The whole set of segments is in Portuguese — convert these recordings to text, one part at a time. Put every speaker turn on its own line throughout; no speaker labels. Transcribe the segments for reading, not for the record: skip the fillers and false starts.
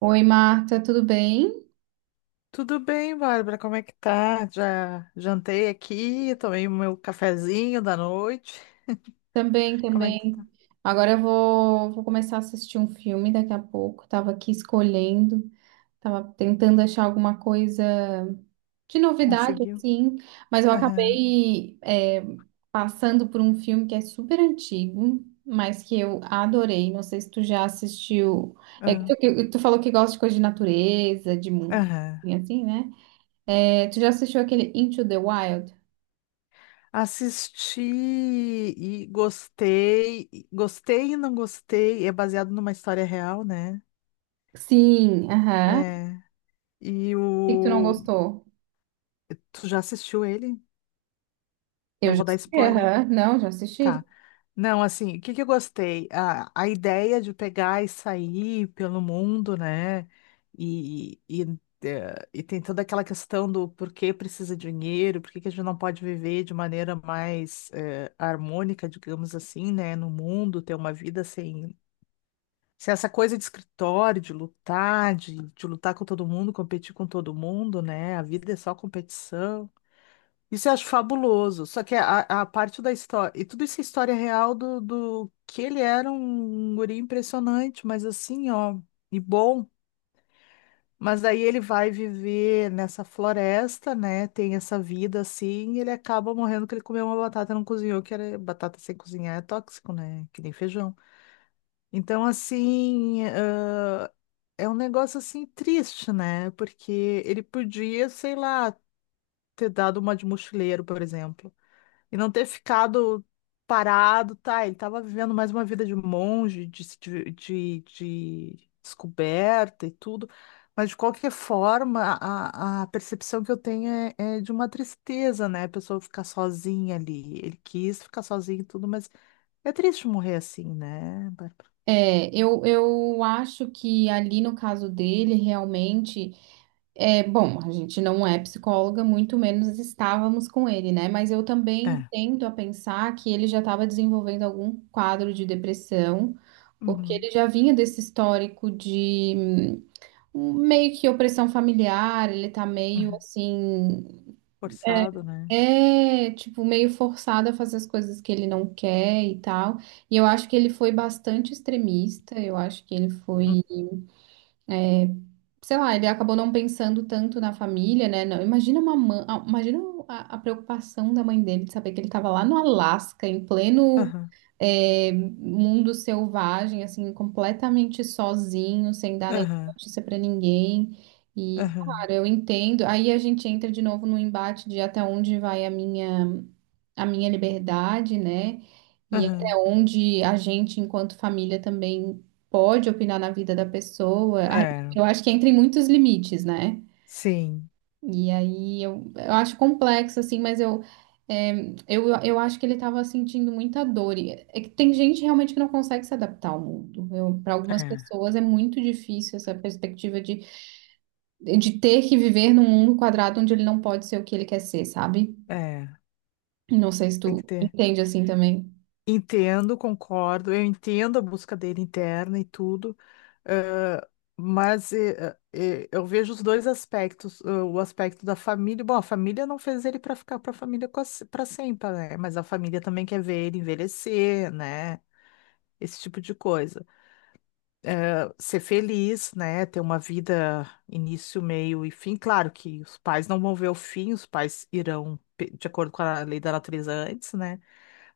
Oi, Marta, tudo bem?
Tudo bem, Bárbara? Como é que tá? Já jantei aqui, tomei o meu cafezinho da noite.
Também,
Como é que tu tá?
também. Agora eu vou começar a assistir um filme daqui a pouco. Tava aqui escolhendo, tava tentando achar alguma coisa de novidade,
Conseguiu?
assim, mas eu
Aham,
acabei passando por um filme que é super antigo, mas que eu adorei. Não sei se tu já assistiu. É que tu,
aham,
que tu falou que gosta de coisa de natureza, de mundo,
aham.
assim, assim, né? É, tu já assistiu aquele Into the Wild?
Assisti e gostei, gostei e não gostei. É baseado numa história real, né?
Sim, aham. Por
É. E
que que tu não
o.
gostou?
Tu já assistiu ele?
Eu
Não
já
vou dar
assisti,
spoiler.
aham. Não, já assisti.
Tá. Não, assim, o que que eu gostei? A ideia de pegar e sair pelo mundo, né? E, e, e tem toda aquela questão do por que precisa de dinheiro, por que que a gente não pode viver de maneira mais harmônica, digamos assim, né? No mundo, ter uma vida sem, sem essa coisa de escritório, de lutar, de lutar com todo mundo, competir com todo mundo, né? A vida é só competição. Isso eu acho fabuloso. Só que a parte da história. E tudo isso é história real do que ele era um guri impressionante, mas assim, ó, e bom. Mas daí ele vai viver nessa floresta, né? Tem essa vida assim, e ele acaba morrendo porque ele comeu uma batata e não cozinhou, que era batata sem cozinhar é tóxico, né? Que nem feijão. Então, assim, é um negócio assim triste, né? Porque ele podia, sei lá, ter dado uma de mochileiro, por exemplo. E não ter ficado parado, tá? Ele estava vivendo mais uma vida de monge, de, se de, de descoberta e tudo, mas de qualquer forma, a percepção que eu tenho é, é de uma tristeza, né? A pessoa ficar sozinha ali. Ele quis ficar sozinho e tudo, mas é triste morrer assim, né, Bárbara?
É, eu acho que ali no caso dele, realmente, é, bom, a gente não é psicóloga, muito menos estávamos com ele, né? Mas eu também
É.
tendo a pensar que ele já estava desenvolvendo algum quadro de depressão, porque
Uhum.
ele já vinha desse histórico de meio que opressão familiar, ele tá meio
Uhum.
assim. É,
Forçado, né?
é, tipo, meio forçado a fazer as coisas que ele não quer e tal. E eu acho que ele foi bastante extremista. Eu acho que ele
Uhum.
foi, sei lá, ele acabou não pensando tanto na família, né? Não, imagina uma mãe, ah, imagina a preocupação da mãe dele de saber que ele estava lá no Alasca, em pleno,
Aham,
é, mundo selvagem, assim, completamente sozinho, sem dar nenhuma
aham,
notícia pra ninguém. E,
aham,
claro, eu entendo. Aí a gente entra de novo no embate de até onde vai a minha liberdade, né? E até
aham.
onde a gente, enquanto família, também pode opinar na vida da pessoa. Ai,
É,
eu acho que entra em muitos limites, né?
sim,
E aí eu acho complexo, assim, mas eu, é, eu acho que ele estava sentindo muita dor. E é que tem gente realmente que não consegue se adaptar ao mundo. Para algumas
é,
pessoas é muito difícil essa perspectiva de ter que viver num mundo quadrado onde ele não pode ser o que ele quer ser, sabe?
é.
Não sei se
Tem
tu
que ter.
entende assim também.
Entendo, concordo, eu entendo a busca dele interna e tudo, eh, mas eu vejo os dois aspectos, o aspecto da família, bom, a família não fez ele para ficar para a família para sempre, né? Mas a família também quer ver ele envelhecer, né? Esse tipo de coisa ser feliz, né? Ter uma vida início, meio e fim. Claro que os pais não vão ver o fim, os pais de acordo com a lei da natureza antes, né?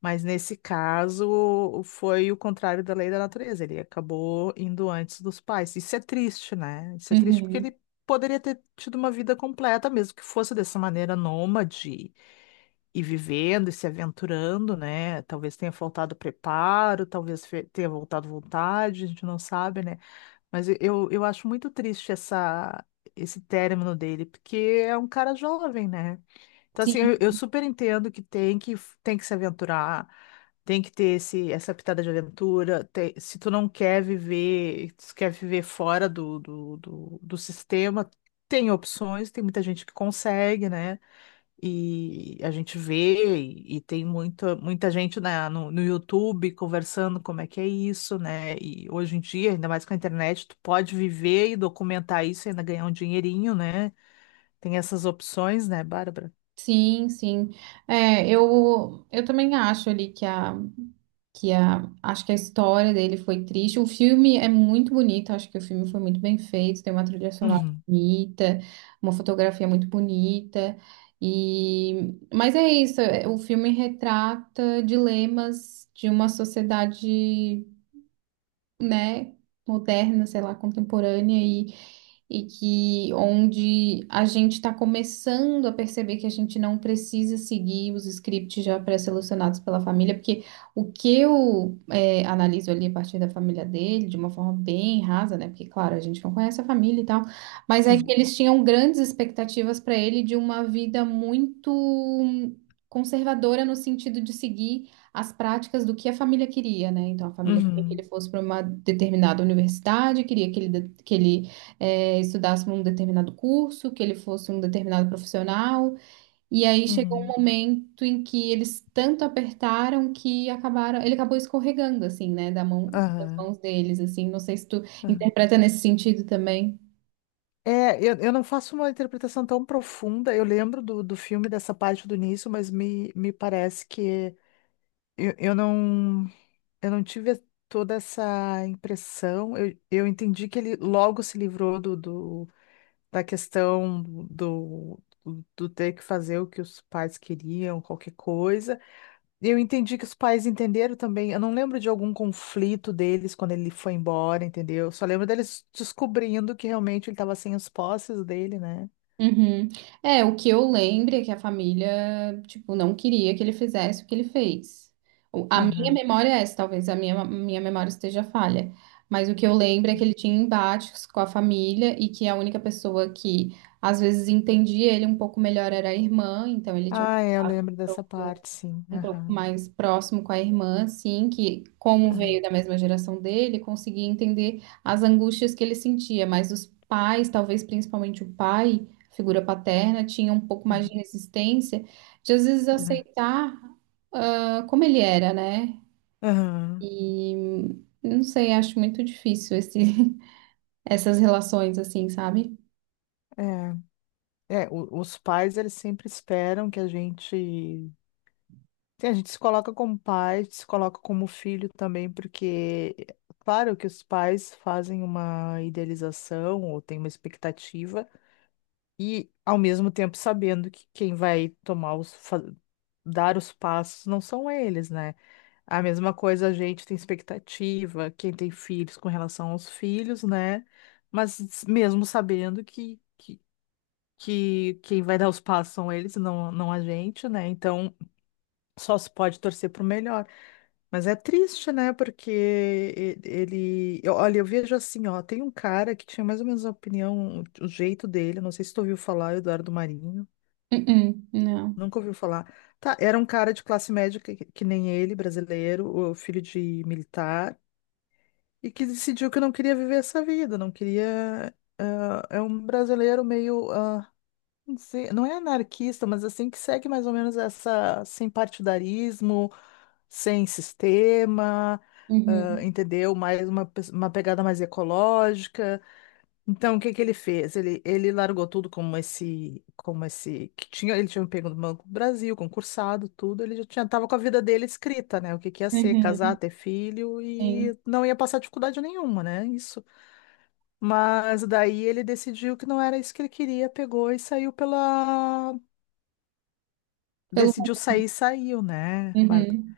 Mas nesse caso foi o contrário da lei da natureza. Ele acabou indo antes dos pais. Isso é triste, né? Isso é triste porque
Uhum.
ele poderia ter tido uma vida completa, mesmo que fosse dessa maneira nômade e vivendo e se aventurando, né? Talvez tenha faltado preparo, talvez tenha voltado vontade, a gente não sabe, né? Mas eu acho muito triste essa, esse término dele, porque é um cara jovem, né? Então, assim,
Sim,
eu super entendo que tem que, tem que se aventurar, tem que ter essa pitada de aventura. Se tu não quer viver, se tu quer viver fora do sistema, tem opções, tem muita gente que consegue, né? E a gente vê, e tem muita gente na, no, no YouTube conversando como é que é isso, né? E hoje em dia, ainda mais com a internet, tu pode viver e documentar isso e ainda ganhar um dinheirinho, né? Tem essas opções, né, Bárbara?
sim, sim. É, eu também acho ali que acho que a história dele foi triste. O filme é muito bonito, acho que o filme foi muito bem feito, tem uma trilha sonora
Uhum,
bonita, uma fotografia muito bonita. E, mas é isso, é, o filme retrata dilemas de uma sociedade, né, moderna, sei lá, contemporânea e que onde a gente está começando a perceber que a gente não precisa seguir os scripts já pré-selecionados pela família, porque o que eu analiso ali a partir da família dele, de uma forma bem rasa, né? Porque, claro, a gente não conhece a família e tal, mas é que
sim.
eles tinham grandes expectativas para ele de uma vida muito conservadora no sentido de seguir as práticas do que a família queria, né? Então, a família queria que ele
Uhum,
fosse para uma determinada universidade, queria que ele estudasse um determinado curso, que ele fosse um determinado profissional. E aí chegou um
uhum,
momento em que eles tanto apertaram que acabaram, ele acabou escorregando assim, né, da mão, das
aham,
mãos deles, assim. Não sei se tu
aham.
interpreta nesse sentido também.
É, eu não faço uma interpretação tão profunda. Eu lembro do filme dessa parte do início, mas me parece que eu não. Eu não tive toda essa impressão. Eu entendi que ele logo se livrou da questão do, do ter que fazer o que os pais queriam, qualquer coisa. Eu entendi que os pais entenderam também. Eu não lembro de algum conflito deles quando ele foi embora, entendeu? Só lembro deles descobrindo que realmente ele estava sem os posses dele, né?
Uhum. É, o que eu lembro é que a família, tipo, não queria que ele fizesse o que ele fez. O- A minha
Aham.
memória é essa, talvez a minha memória esteja falha. Mas o que eu lembro é que ele tinha embates com a família e que a única pessoa que às vezes entendia ele um pouco melhor era a irmã, então ele tinha um
Ah, é, eu
contato
lembro dessa parte, sim.
um pouco
Aham,
mais próximo com a irmã, assim, que como veio
aham,
da mesma geração dele, conseguia entender as angústias que ele sentia, mas os pais, talvez principalmente o pai, a figura paterna, tinha um pouco mais
aham,
de resistência de às vezes
aham,
aceitar ah, como ele era, né?
aham.
E não sei, acho muito difícil esse, essas relações assim, sabe?
É. É, os pais, eles sempre esperam que a gente. Sim, a gente se coloca como pai, se coloca como filho também, porque, claro que os pais fazem uma idealização ou têm uma expectativa, e ao mesmo tempo sabendo que quem vai tomar dar os passos não são eles, né? A mesma coisa, a gente tem expectativa, quem tem filhos com relação aos filhos, né? Mas mesmo sabendo que quem vai dar os passos são eles, não, não a gente, né? Então só se pode torcer pro melhor. Mas é triste, né? Porque ele. Olha, eu vejo assim, ó, tem um cara que tinha mais ou menos a opinião, o jeito dele, não sei se tu ouviu falar, Eduardo Marinho.
Uh-uh, não.
Nunca ouviu falar. Tá, era um cara de classe média que nem ele, brasileiro, o filho de militar, e que decidiu que não queria viver essa vida, não queria. Ah, é um brasileiro meio não sei, não é anarquista, mas assim que segue mais ou menos essa sem partidarismo, sem sistema, ah,
Uhum,
entendeu? Mais uma pegada mais ecológica. Então, o que que ele fez? Ele largou tudo como esse que tinha, ele tinha pego no Banco do Brasil, concursado, tudo. Ele já tinha, tava com a vida dele escrita, né? O que que ia ser, casar,
uhum,
ter filho
sim.
e não ia passar dificuldade nenhuma, né? Isso. Mas daí ele decidiu que não era isso que ele queria, pegou e saiu pela
Pelo...
decidiu sair, saiu, né, Bárbara?
Uhum.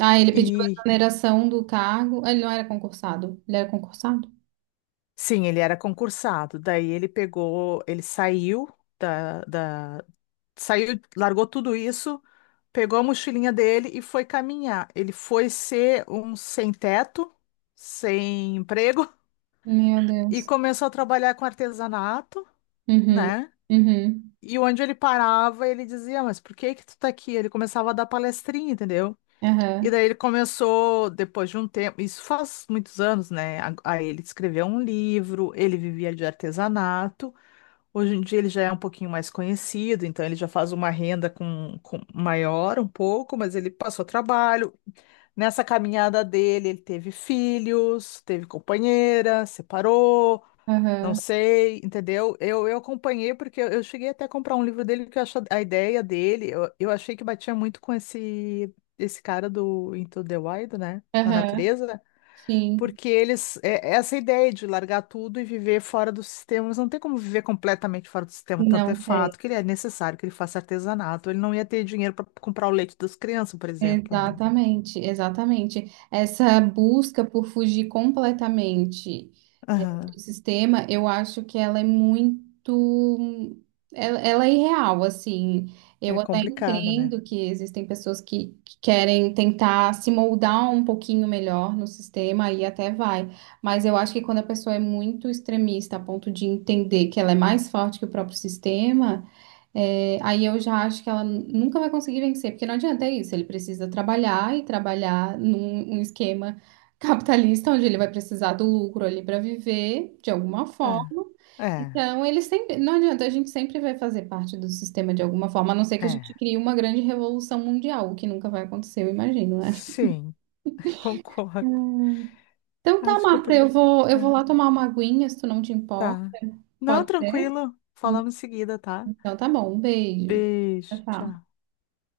Ah, ele pediu a
E
exoneração do cargo. Ele não era concursado. Ele era concursado?
sim, ele era concursado. Daí ele pegou, ele saiu da, da, saiu, largou tudo isso, pegou a mochilinha dele e foi caminhar. Ele foi ser um sem teto, sem emprego
Meu
e
Deus.
começou a trabalhar com artesanato,
Uhum.
né?
Uhum.
E onde ele parava, ele dizia, mas por que que tu tá aqui? Ele começava a dar palestrinha, entendeu? E
Aham.
daí ele começou, depois de um tempo, isso faz muitos anos, né? Aí ele escreveu um livro, ele vivia de artesanato. Hoje em dia ele já é um pouquinho mais conhecido, então ele já faz uma renda maior um pouco, mas ele passou trabalho. Nessa caminhada dele, ele teve filhos, teve companheira, separou. Não
Aham.
sei, entendeu? Eu acompanhei porque eu cheguei até a comprar um livro dele que eu acho a ideia dele, eu achei que batia muito com esse cara do Into the Wild, né? Na
Aham.
natureza,
Sim.
porque eles é essa ideia de largar tudo e viver fora do sistema, mas não tem como viver completamente fora do sistema, tanto é
Não tem.
fato que ele é necessário que ele faça artesanato, ele não ia ter dinheiro para comprar o leite das crianças, por exemplo, né?
Exatamente, exatamente. Essa busca por fugir completamente do
Aham.
sistema, eu acho que ela é muito. Ela é irreal, assim.
É
Eu até
complicado, né?
entendo que existem pessoas que querem tentar se moldar um pouquinho melhor no sistema e até vai. Mas eu acho que quando a pessoa é muito extremista a ponto de entender que ela é mais forte que o próprio sistema, é, aí eu já acho que ela nunca vai conseguir vencer, porque não adianta é isso. Ele precisa trabalhar e trabalhar num esquema capitalista, onde ele vai precisar do lucro ali para viver de alguma
É,
forma.
é,
Então, ele sempre, não adianta, a gente sempre vai fazer parte do sistema de alguma forma, a não ser que a gente
é.
crie uma grande revolução mundial, o que nunca vai acontecer, eu imagino, né?
Sim, concordo.
Então tá,
Acho que eu
Marta, eu
prefiro.
vou, eu vou lá tomar uma aguinha, se tu não te importa.
Tá. Não,
Pode ser?
tranquilo. Falamos em seguida, tá?
Então tá bom, um beijo. Tchau,
Beijo.
tchau.
Tchau.